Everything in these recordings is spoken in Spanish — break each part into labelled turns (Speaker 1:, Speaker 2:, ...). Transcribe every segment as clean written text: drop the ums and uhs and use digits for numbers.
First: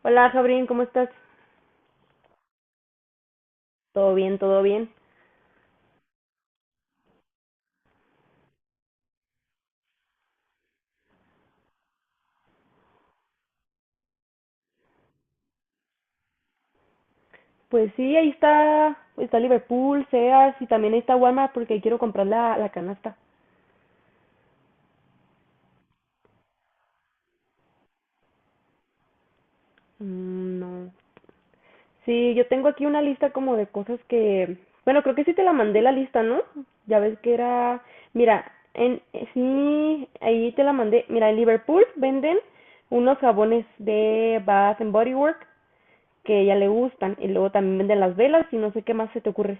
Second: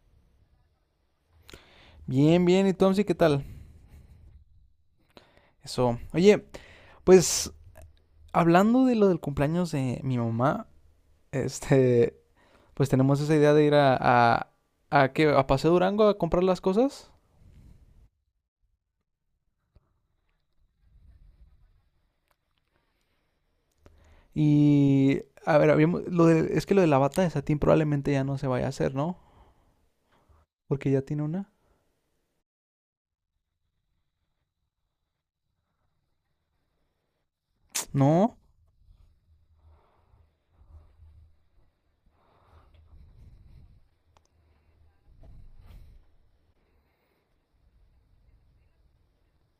Speaker 1: Hola, Jabrín, ¿cómo estás?
Speaker 2: Bien, bien. ¿Y tú, Amsi, qué tal?
Speaker 1: Todo bien, todo bien.
Speaker 2: Eso. Oye, pues hablando de lo del cumpleaños de mi mamá, este, pues tenemos esa idea de ir a, ¿qué? A Paseo Durango a comprar las cosas.
Speaker 1: Pues sí, ahí está Liverpool, Sears y también ahí está Walmart porque quiero comprar la canasta.
Speaker 2: Y, a ver, es que lo de la bata de satín probablemente ya no se vaya a hacer, ¿no?
Speaker 1: Mm,
Speaker 2: Porque
Speaker 1: no.
Speaker 2: ya tiene una.
Speaker 1: Sí, yo tengo aquí una lista como de cosas que, bueno, creo que sí te la mandé la lista, ¿no? Ya ves que era,
Speaker 2: No.
Speaker 1: mira, en sí, ahí te la mandé. Mira, en Liverpool venden unos jabones de Bath and Body Works que ya le gustan y luego también venden las velas y no sé qué más se te ocurre.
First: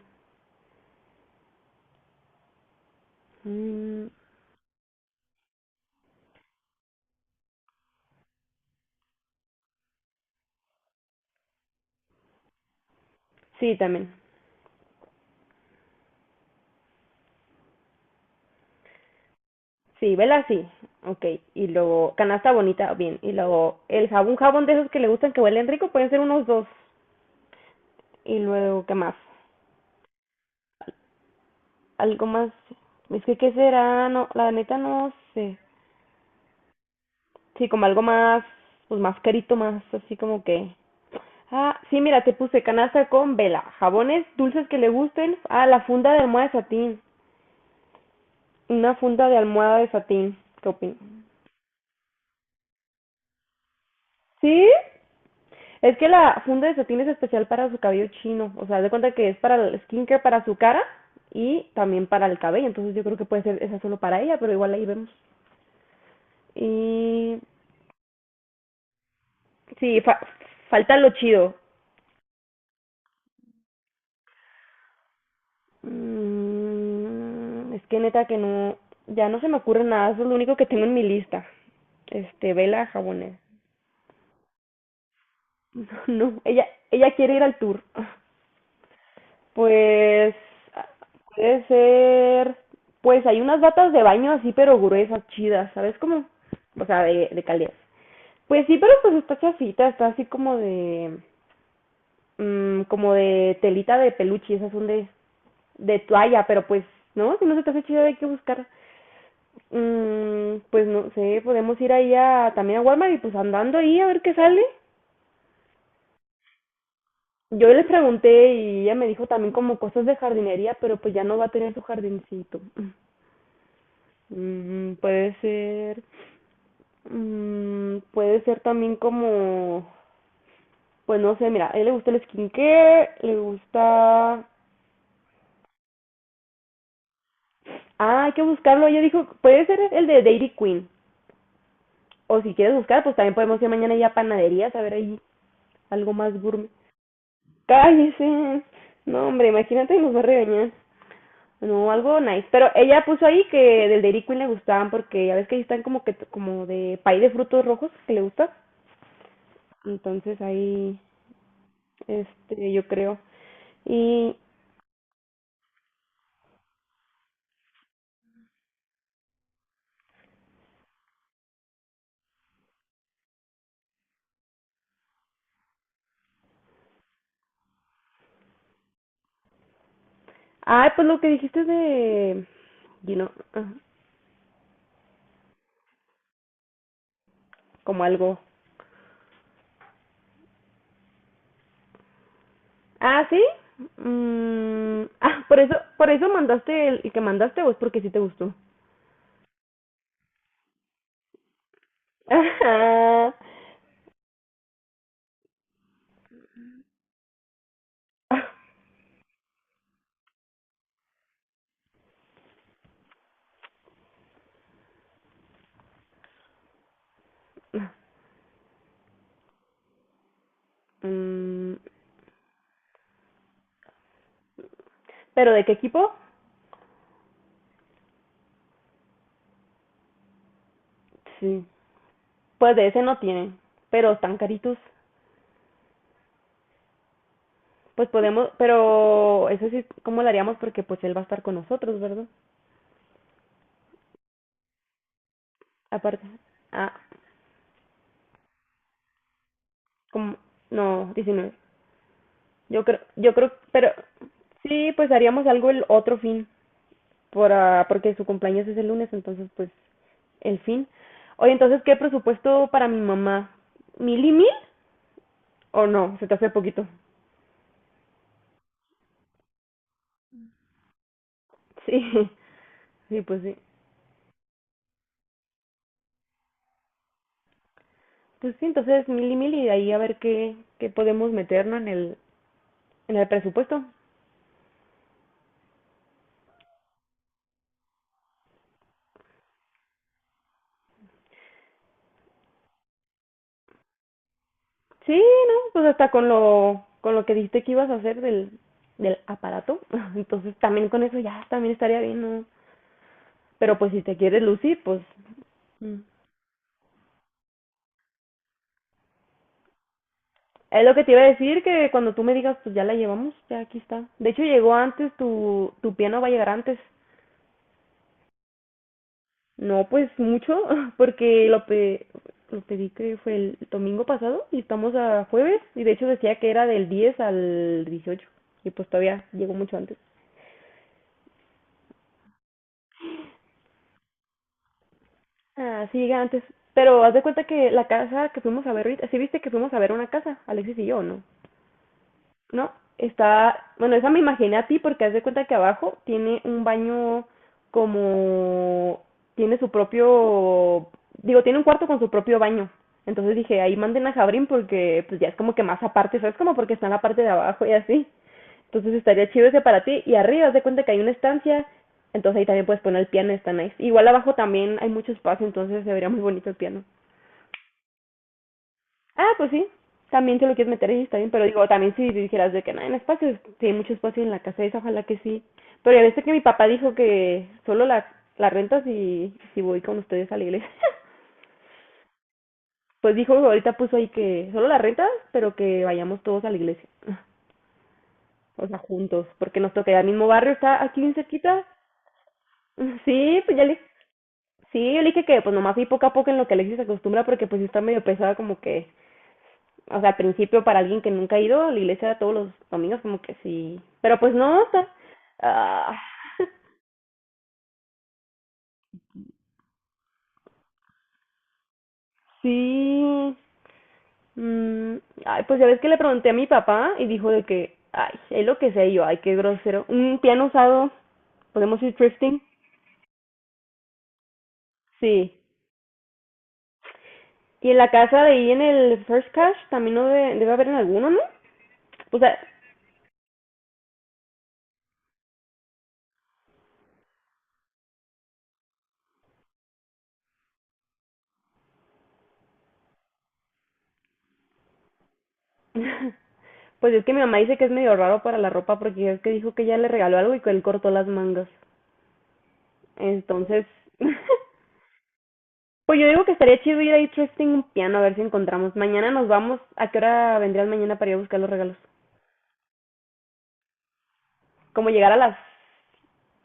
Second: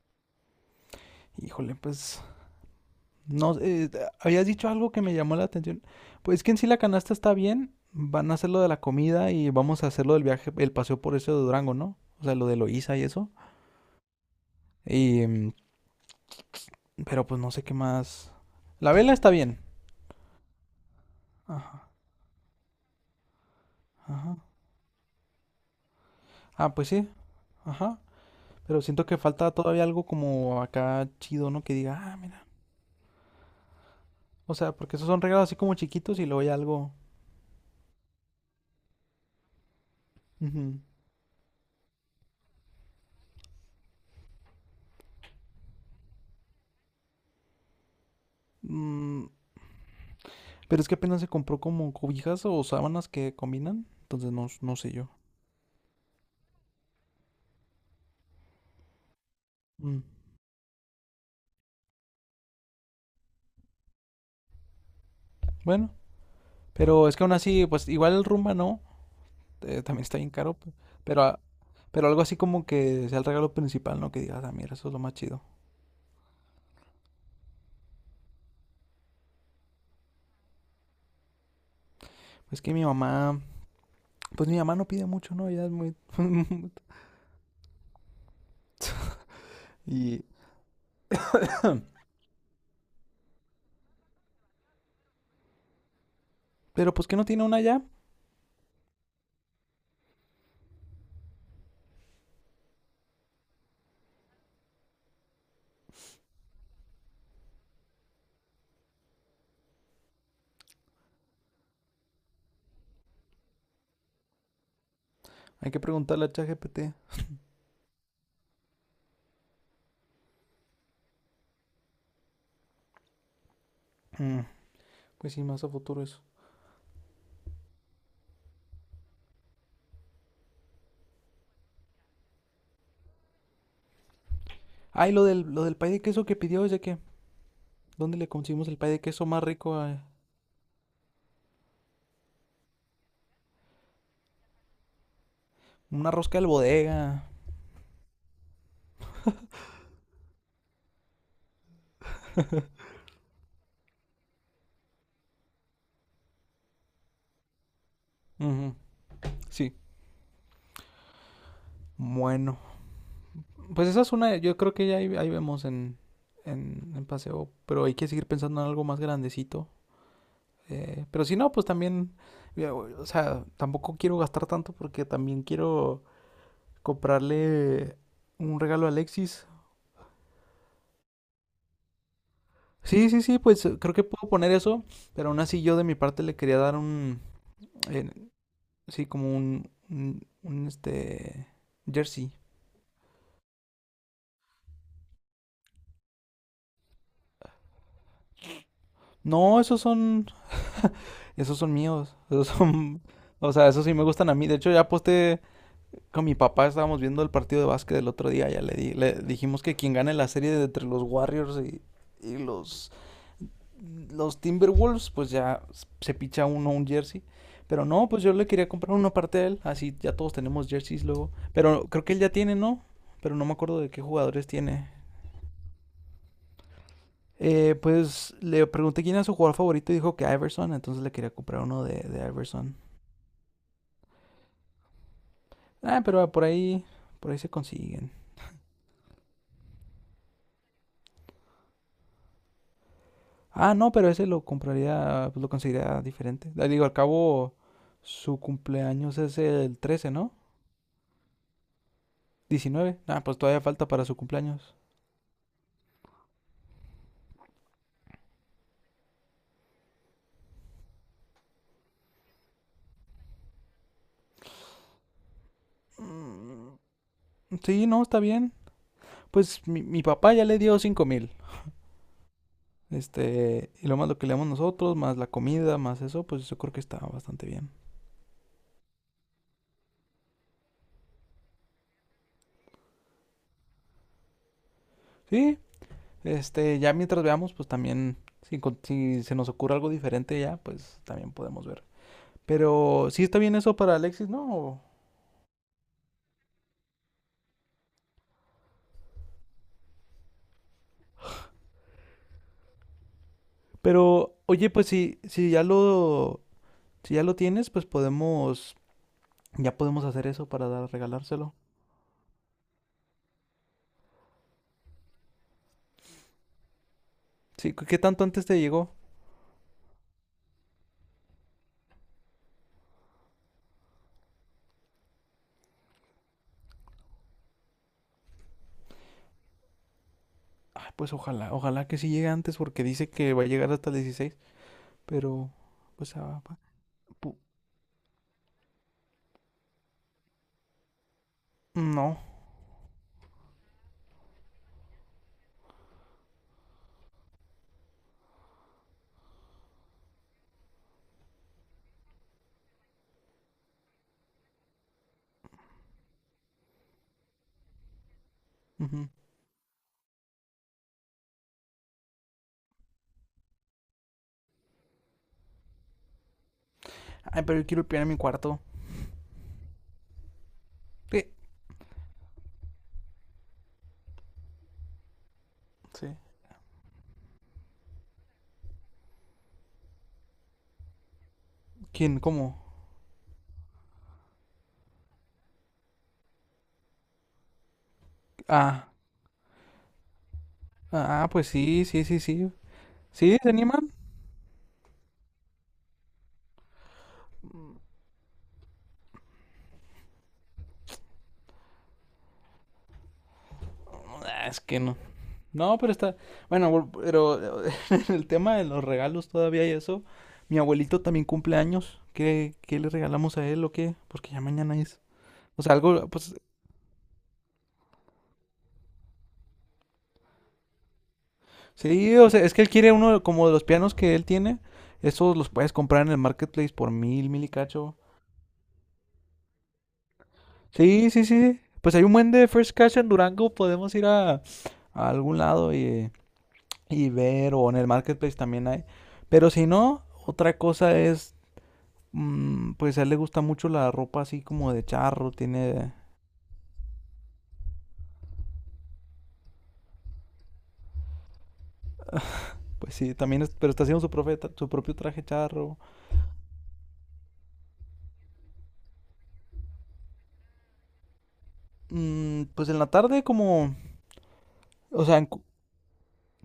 Speaker 2: Híjole, pues no,
Speaker 1: Mm,
Speaker 2: habías dicho algo que me llamó la atención. Pues es que en sí la canasta está bien. Van a hacer lo de la comida y vamos a hacer lo del viaje, el paseo por eso de Durango, ¿no? O sea, lo de Loíza y eso.
Speaker 1: sí, también.
Speaker 2: Y, mm, pero pues no sé qué más. La vela está bien.
Speaker 1: Sí, vela sí. Ok. Y
Speaker 2: Ajá,
Speaker 1: luego canasta bonita, bien. Y luego el jabón, un
Speaker 2: ajá.
Speaker 1: jabón de esos que le gustan que huelen rico, pueden ser unos dos.
Speaker 2: Ah, pues sí, ajá.
Speaker 1: Y
Speaker 2: Pero
Speaker 1: luego, ¿qué
Speaker 2: siento
Speaker 1: más?
Speaker 2: que falta todavía algo como acá chido, ¿no? Que diga, ah,
Speaker 1: Algo
Speaker 2: mira.
Speaker 1: más. Es que, ¿qué será? No, la
Speaker 2: O sea,
Speaker 1: neta
Speaker 2: porque esos
Speaker 1: no
Speaker 2: son regalos así
Speaker 1: sé.
Speaker 2: como chiquitos y luego hay algo.
Speaker 1: Sí, como algo más, pues más carito, más así como que.
Speaker 2: Ujú.
Speaker 1: Ah, sí, mira, te puse canasta con vela, jabones dulces que le gusten. Ah, la funda de almohada de satín. Una
Speaker 2: Mm,
Speaker 1: funda de almohada de satín. ¿Qué
Speaker 2: pero es que
Speaker 1: opinas?
Speaker 2: apenas se compró como cobijas o sábanas que combinan. Entonces no,
Speaker 1: ¿Sí?
Speaker 2: no sé yo.
Speaker 1: Es que la funda de satín es especial para su cabello chino. O sea, haz de cuenta que es para el
Speaker 2: Mm,
Speaker 1: skincare, para su cara y también para el cabello. Entonces yo creo que puede ser esa solo para ella, pero igual ahí vemos.
Speaker 2: Bueno, pero es que aún
Speaker 1: Y
Speaker 2: así, pues igual el Rumba no,
Speaker 1: sí,
Speaker 2: también está bien caro,
Speaker 1: falta lo
Speaker 2: pero, a-
Speaker 1: chido.
Speaker 2: pero algo así como que sea el regalo principal, ¿no? Que digas, ah, mira, eso es lo más chido.
Speaker 1: Es que neta que no, ya no se me ocurre nada. Eso es lo único que tengo en mi lista. Este,
Speaker 2: Pues que mi
Speaker 1: vela jabones.
Speaker 2: mamá, pues mi mamá no pide mucho, ¿no? Ella es muy.
Speaker 1: No, ella, ella quiere ir al tour.
Speaker 2: Y.
Speaker 1: Pues puede ser, pues hay unas batas de baño así pero gruesas, chidas, ¿sabes cómo? O
Speaker 2: Pero
Speaker 1: sea,
Speaker 2: pues que no
Speaker 1: de
Speaker 2: tiene una
Speaker 1: calidad.
Speaker 2: ya,
Speaker 1: Pues sí, pero pues está chafita, está así como de telita de peluche, esas son de toalla, pero pues, ¿no? Si no se te hace chido hay que buscar. Pues no sé, podemos ir ahí a, también a Walmart y pues andando ahí a ver qué sale.
Speaker 2: hay que preguntarle a ChatGPT.
Speaker 1: Yo les pregunté y ella me dijo también como cosas de jardinería, pero pues ya no va a tener su jardincito. Mm.
Speaker 2: Mm, Pues
Speaker 1: Puede
Speaker 2: sí, más a
Speaker 1: ser,
Speaker 2: futuro eso.
Speaker 1: puede ser también como, pues no sé, mira, a él le gusta el skincare, le gusta,
Speaker 2: Ah, y lo del pay de queso que pidió es de que, ¿dónde
Speaker 1: ah,
Speaker 2: le
Speaker 1: hay que
Speaker 2: conseguimos el
Speaker 1: buscarlo,
Speaker 2: pay
Speaker 1: ella
Speaker 2: de queso
Speaker 1: dijo,
Speaker 2: más
Speaker 1: puede ser
Speaker 2: rico?
Speaker 1: el de Dairy Queen, o si quieres buscar, pues también podemos ir mañana ya a panaderías a ver ahí
Speaker 2: Una
Speaker 1: algo
Speaker 2: rosca
Speaker 1: más
Speaker 2: del
Speaker 1: gourmet.
Speaker 2: bodega.
Speaker 1: Cállese, no hombre, imagínate, nos va a regañar. No, algo nice. Pero ella puso ahí que del Dairy Queen le gustaban porque ya ves que ahí están como que como de pay de frutos rojos que le gusta.
Speaker 2: Ujú, sí,
Speaker 1: Entonces ahí.
Speaker 2: bueno.
Speaker 1: Este, yo creo.
Speaker 2: Pues esa es
Speaker 1: Y,
Speaker 2: una, yo creo que ya ahí vemos en, en paseo, pero hay que seguir pensando en algo más grandecito. Pero si no, pues también, ya, o sea, tampoco quiero gastar tanto porque también quiero comprarle un regalo a Alexis.
Speaker 1: ah, pues lo que dijiste de,
Speaker 2: Sí, sí, sí, pues
Speaker 1: ah,
Speaker 2: creo que puedo poner eso, pero aún así yo de mi parte le quería dar
Speaker 1: como
Speaker 2: eh,
Speaker 1: algo.
Speaker 2: sí, como un jersey.
Speaker 1: Ah, ¿sí? Ah, por eso mandaste el que mandaste o es porque sí te gustó.
Speaker 2: No, esos son míos, esos son, o sea, esos sí me gustan a mí. De hecho, ya posté. Con mi papá estábamos viendo el partido de básquet del otro día, ya le dijimos que quien gane la serie de entre los Warriors y los Timberwolves, pues ya se picha uno un jersey. Pero
Speaker 1: Ajá.
Speaker 2: no, pues yo le quería comprar uno aparte de él, así ya todos tenemos jerseys luego.
Speaker 1: Mm,
Speaker 2: Pero creo que él ya tiene, ¿no? Pero no me acuerdo de qué jugadores tiene.
Speaker 1: pero ¿de qué equipo?
Speaker 2: Pues le pregunté quién era su jugador favorito y dijo que Iverson, entonces le quería
Speaker 1: Sí.
Speaker 2: comprar uno de
Speaker 1: Pues
Speaker 2: Iverson.
Speaker 1: de ese no tiene, pero están caritos.
Speaker 2: Ah, pero por ahí se
Speaker 1: Pues
Speaker 2: consiguen.
Speaker 1: podemos, pero eso sí, ¿cómo lo haríamos? Porque pues él va a estar con nosotros, ¿verdad?
Speaker 2: Ah, no, pero ese lo compraría, pues lo conseguiría
Speaker 1: Aparte.
Speaker 2: diferente. Ah, digo,
Speaker 1: Ah,
Speaker 2: al cabo, su cumpleaños es el 13, ¿no?
Speaker 1: como, no, 19.
Speaker 2: 19. Ah,
Speaker 1: Yo
Speaker 2: pues
Speaker 1: creo,
Speaker 2: todavía falta
Speaker 1: pero
Speaker 2: para su cumpleaños.
Speaker 1: sí, pues haríamos algo el otro fin, porque su cumpleaños es el lunes, entonces pues el fin. Oye, entonces, ¿qué presupuesto para mi mamá? ¿Mil y mil? ¿O no? Se te hace poquito.
Speaker 2: Sí, no, está bien. Pues mi papá ya le dio 5000.
Speaker 1: Sí, sí, pues sí.
Speaker 2: Y lo más lo que le damos nosotros, más la comida, más eso, pues yo creo que está bastante bien.
Speaker 1: Pues sí, entonces mil y mil y de ahí a ver qué podemos meternos en el presupuesto.
Speaker 2: Sí, ya mientras veamos, pues también, si se nos ocurre algo diferente ya, pues también podemos ver. Pero sí está bien eso para Alexis, ¿no? ¿O?
Speaker 1: Sí, no, pues hasta con lo que dijiste que ibas a hacer del aparato, entonces también con eso ya, también estaría bien, ¿no? Pero pues si te
Speaker 2: Pero,
Speaker 1: quieres
Speaker 2: oye,
Speaker 1: lucir,
Speaker 2: pues
Speaker 1: pues mm,
Speaker 2: si ya lo tienes, pues ya podemos hacer eso para
Speaker 1: Es
Speaker 2: dar,
Speaker 1: lo que te iba a
Speaker 2: regalárselo.
Speaker 1: decir, que cuando tú me digas, pues ya la llevamos, ya aquí está. De hecho, llegó antes, tu piano va a llegar antes.
Speaker 2: Sí, ¿qué tanto antes te llegó?
Speaker 1: No, pues mucho, porque lo pedí que fue el domingo pasado y estamos a jueves y de hecho decía que era del 10 al 18 y pues todavía llegó mucho antes.
Speaker 2: Ay, pues ojalá, ojalá que sí llegue antes porque dice que va a llegar hasta el 16, pero,
Speaker 1: Ah, sí,
Speaker 2: pues,
Speaker 1: llega antes. Pero haz de
Speaker 2: pu-
Speaker 1: cuenta que la casa que fuimos a ver ahorita, sí viste que fuimos a ver una casa, Alexis y yo, ¿no?
Speaker 2: no.
Speaker 1: No, está, bueno, esa me imaginé a ti porque haz de cuenta que abajo tiene un baño como, tiene su propio, digo, tiene un cuarto con su propio baño. Entonces dije, ahí manden a Jabrín porque pues ya es como que más aparte, ¿sabes? Como porque está en la parte de abajo y así. Entonces
Speaker 2: Ujú.
Speaker 1: estaría chido ese para ti. Y arriba, haz de cuenta que hay una estancia, entonces ahí también puedes poner el piano, está nice. Igual abajo también hay mucho espacio, entonces se vería muy bonito el piano.
Speaker 2: Ay, pero yo quiero el piano en mi cuarto.
Speaker 1: Ah, pues sí, también te lo quieres meter ahí, está bien,
Speaker 2: ¿Qué?
Speaker 1: pero digo, también si dijeras de que no hay espacio, si hay mucho espacio en la casa esa, ojalá que sí. Pero ya
Speaker 2: Sí.
Speaker 1: viste que mi papá dijo que solo la renta si voy con ustedes a la iglesia.
Speaker 2: ¿Quién? ¿Cómo?
Speaker 1: Pues dijo, ahorita puso ahí que solo la renta, pero que vayamos todos a la iglesia. O sea,
Speaker 2: Ah,
Speaker 1: juntos, porque nos toca ya el mismo barrio, está aquí bien
Speaker 2: ah, pues
Speaker 1: cerquita.
Speaker 2: sí, sí, sí, sí. ¿Sí?
Speaker 1: Sí,
Speaker 2: ¿Se
Speaker 1: pues ya le...
Speaker 2: animan?
Speaker 1: Sí, yo le dije que pues nomás ahí poco a poco en lo que Alexis se acostumbra, porque pues sí está medio pesada como que o sea, al principio para alguien que nunca ha ido a la iglesia todos los domingos, como que sí. Pero pues
Speaker 2: Ah, es
Speaker 1: no, o
Speaker 2: que
Speaker 1: sea,
Speaker 2: no. No, pero
Speaker 1: ah,
Speaker 2: está. Bueno, pero en el tema de los regalos todavía y eso. Mi abuelito también cumple años. ¿Qué le
Speaker 1: sí.
Speaker 2: regalamos a él o qué? Porque ya mañana
Speaker 1: mm,
Speaker 2: es.
Speaker 1: Ay, pues
Speaker 2: O
Speaker 1: ya
Speaker 2: sea,
Speaker 1: ves que le
Speaker 2: algo,
Speaker 1: pregunté a
Speaker 2: pues.
Speaker 1: mi papá y dijo de que, ay, es lo que sé yo, ay, qué grosero. Un piano usado, ¿podemos ir
Speaker 2: Sí, o sea,
Speaker 1: thrifting?
Speaker 2: es que él quiere uno como de los pianos que él tiene. Esos
Speaker 1: Sí.
Speaker 2: los puedes comprar en el marketplace por 1000, 1000 y
Speaker 1: Y en la
Speaker 2: cacho.
Speaker 1: casa de ahí en el First Cash también no debe, debe haber en alguno,
Speaker 2: Sí,
Speaker 1: ¿no?
Speaker 2: sí, sí, sí. Pues hay un
Speaker 1: O
Speaker 2: buen
Speaker 1: sea,
Speaker 2: de First Cash en Durango. Podemos ir a, algún lado y ver. O en el marketplace también hay. Pero si no, otra cosa es. Pues a él le gusta mucho la ropa así como de charro, tiene.
Speaker 1: pues es que mi mamá dice que es medio raro para la ropa porque es que dijo que ella le regaló algo y que él cortó las mangas.
Speaker 2: Pues sí, también,
Speaker 1: Entonces,
Speaker 2: pero está haciendo su, profe- su propio traje charro.
Speaker 1: Pues yo digo que estaría chido ir a Interesting un piano a ver si encontramos. Mañana nos vamos. ¿A qué hora vendrías mañana para ir a buscar los regalos?
Speaker 2: Pues en la tarde como.
Speaker 1: Como
Speaker 2: O
Speaker 1: llegar a
Speaker 2: sea,
Speaker 1: las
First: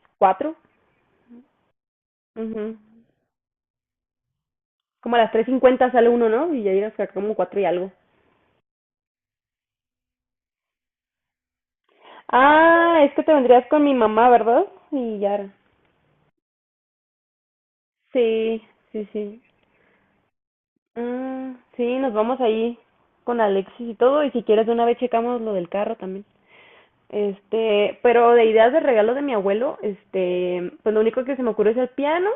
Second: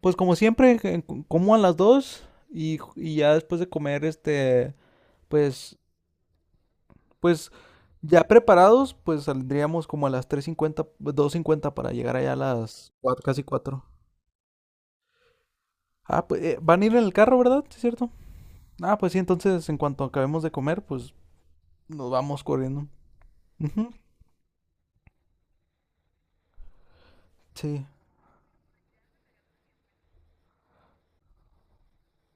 Speaker 2: pues como
Speaker 1: 4.
Speaker 2: siempre, que como a las 2
Speaker 1: Ujú.
Speaker 2: y ya después de comer,
Speaker 1: Como a las tres
Speaker 2: pues,
Speaker 1: cincuenta sale uno, ¿no? Y ya ir hasta como
Speaker 2: pues
Speaker 1: cuatro y algo.
Speaker 2: ya preparados, pues saldríamos como a las 3:50, 2:50, para llegar allá a las
Speaker 1: Ah, es que te
Speaker 2: casi
Speaker 1: vendrías con
Speaker 2: cuatro.
Speaker 1: mi mamá, ¿verdad? Y ya.
Speaker 2: Ah, pues van a ir en el carro, ¿verdad? ¿Sí es cierto?
Speaker 1: Sí,
Speaker 2: Ah,
Speaker 1: sí,
Speaker 2: pues sí,
Speaker 1: sí.
Speaker 2: entonces en cuanto acabemos de comer, pues
Speaker 1: Mm, sí,
Speaker 2: nos
Speaker 1: nos vamos
Speaker 2: vamos
Speaker 1: ahí
Speaker 2: corriendo.
Speaker 1: con Alexis
Speaker 2: Ujú.
Speaker 1: y todo, y si quieres de una vez checamos lo del carro también.
Speaker 2: Sí.
Speaker 1: Este, pero de ideas de regalo de mi abuelo, este, pues lo único que se me ocurre es el piano,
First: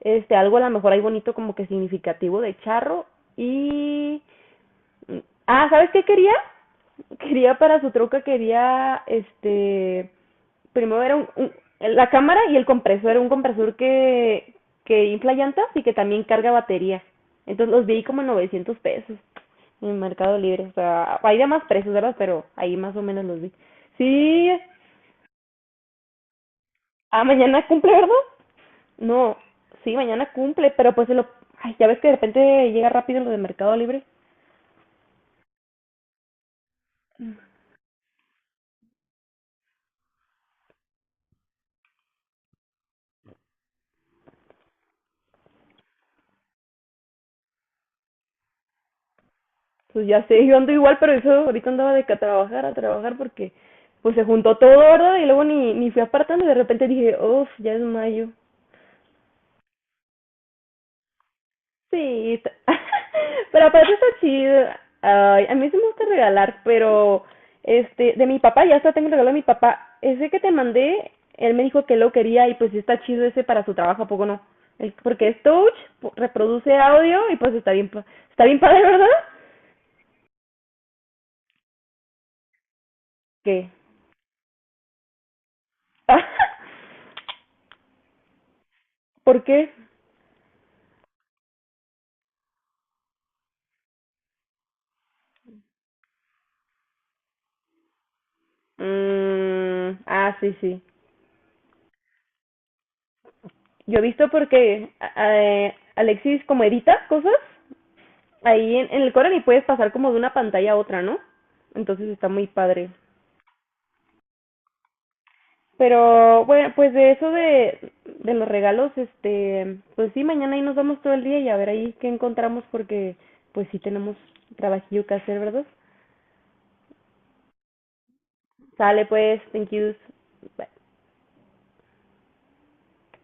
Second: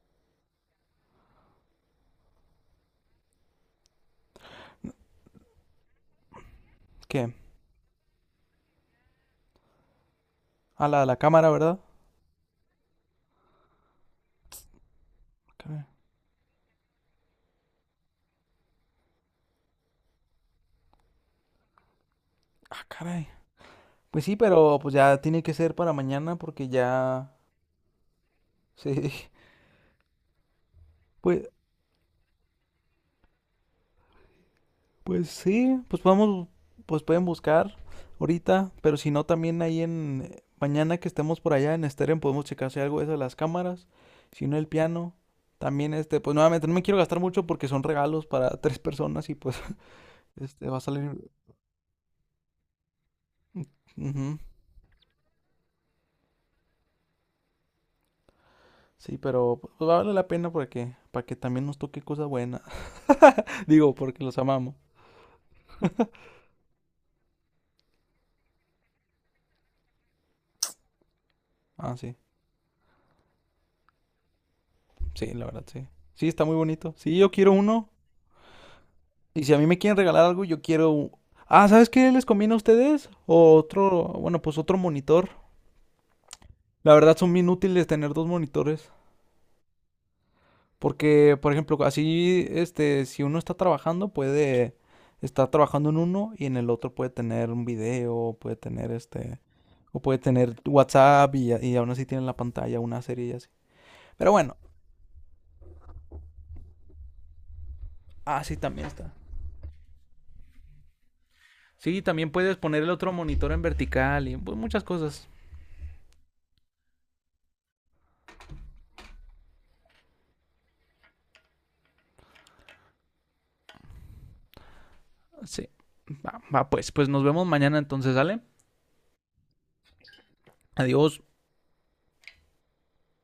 Speaker 1: este, algo a lo mejor ahí bonito como que significativo de charro y, ah, ¿sabes qué quería?
Speaker 2: ¿Qué?
Speaker 1: Quería para su troca, quería, este,
Speaker 2: A
Speaker 1: primero
Speaker 2: la
Speaker 1: era
Speaker 2: cámara, ¿verdad?
Speaker 1: la cámara y el compresor, era un compresor que infla llantas y
Speaker 2: Caray.
Speaker 1: que también carga batería. Entonces los vi como en 900 pesos en Mercado Libre. O sea, hay de más precios, ¿verdad? Pero ahí
Speaker 2: Ah,
Speaker 1: más o menos
Speaker 2: caray.
Speaker 1: los vi.
Speaker 2: Pues sí,
Speaker 1: Sí,
Speaker 2: pero pues ya tiene que ser para mañana porque
Speaker 1: ah,
Speaker 2: ya.
Speaker 1: mañana cumple, ¿verdad?
Speaker 2: Sí.
Speaker 1: No, sí, mañana cumple, pero pues se lo...
Speaker 2: Pues,
Speaker 1: Ay, ya ves que de repente llega rápido lo de Mercado Libre.
Speaker 2: pues sí, pues pueden buscar ahorita, pero si no también ahí en. Mañana que estemos por allá en Steren podemos checar si hay algo de eso de las cámaras, si no el piano. También pues nuevamente no me quiero gastar mucho porque son regalos para tres personas y pues
Speaker 1: Pues ya sé, yo
Speaker 2: este
Speaker 1: ando
Speaker 2: va a
Speaker 1: igual,
Speaker 2: salir.
Speaker 1: pero eso ahorita andaba de que a trabajar, porque pues se
Speaker 2: Ujú.
Speaker 1: juntó todo, ¿verdad? Y luego ni fui apartando, de repente dije, uff, ya es mayo.
Speaker 2: Sí, pero pues, vale la pena para que también nos toque cosas
Speaker 1: Sí,
Speaker 2: buenas.
Speaker 1: pero aparte
Speaker 2: Digo,
Speaker 1: está
Speaker 2: porque los
Speaker 1: chido.
Speaker 2: amamos.
Speaker 1: Ay, a mí sí me gusta regalar, pero este, de mi papá, ya está, tengo el regalo de mi papá. Ese que te mandé, él me dijo que
Speaker 2: Ah,
Speaker 1: lo
Speaker 2: sí.
Speaker 1: quería y pues sí está chido ese para su trabajo, ¿a poco no?
Speaker 2: Sí,
Speaker 1: Porque es
Speaker 2: la verdad,
Speaker 1: touch,
Speaker 2: sí. Sí, está muy
Speaker 1: reproduce
Speaker 2: bonito. Sí,
Speaker 1: audio
Speaker 2: yo
Speaker 1: y
Speaker 2: quiero
Speaker 1: pues está bien,
Speaker 2: uno.
Speaker 1: está bien padre, ¿verdad?
Speaker 2: Y si a mí me quieren regalar algo, yo quiero. Ah, ¿sabes qué les conviene a ustedes? O
Speaker 1: ¿Qué?
Speaker 2: otro, bueno, pues otro monitor. La verdad son bien útiles tener dos monitores.
Speaker 1: ¿Por qué?
Speaker 2: Porque, por ejemplo, así, si uno está trabajando, puede estar trabajando en uno y en el otro puede tener un video, puede tener
Speaker 1: Mm,
Speaker 2: o puede
Speaker 1: ah, sí,
Speaker 2: tener
Speaker 1: sí.
Speaker 2: WhatsApp y aún así tiene en la pantalla una serie y así.
Speaker 1: Yo he visto
Speaker 2: Pero bueno,
Speaker 1: porque Alexis como edita cosas
Speaker 2: así
Speaker 1: ahí
Speaker 2: también
Speaker 1: en el
Speaker 2: está.
Speaker 1: Coral y puedes pasar como de una pantalla a otra, ¿no?
Speaker 2: Sí,
Speaker 1: Entonces está
Speaker 2: también
Speaker 1: muy
Speaker 2: puedes poner
Speaker 1: padre.
Speaker 2: el otro monitor en vertical y pues, muchas cosas.
Speaker 1: Pero bueno, pues de eso de los regalos, este, pues sí, mañana ahí nos vamos todo el día y a ver ahí qué encontramos porque pues sí tenemos trabajillo que hacer, ¿verdad?
Speaker 2: Sí. Va, va, pues, nos vemos mañana entonces, ¿sale?
Speaker 1: Sale pues, thank yous.
Speaker 2: Adiós.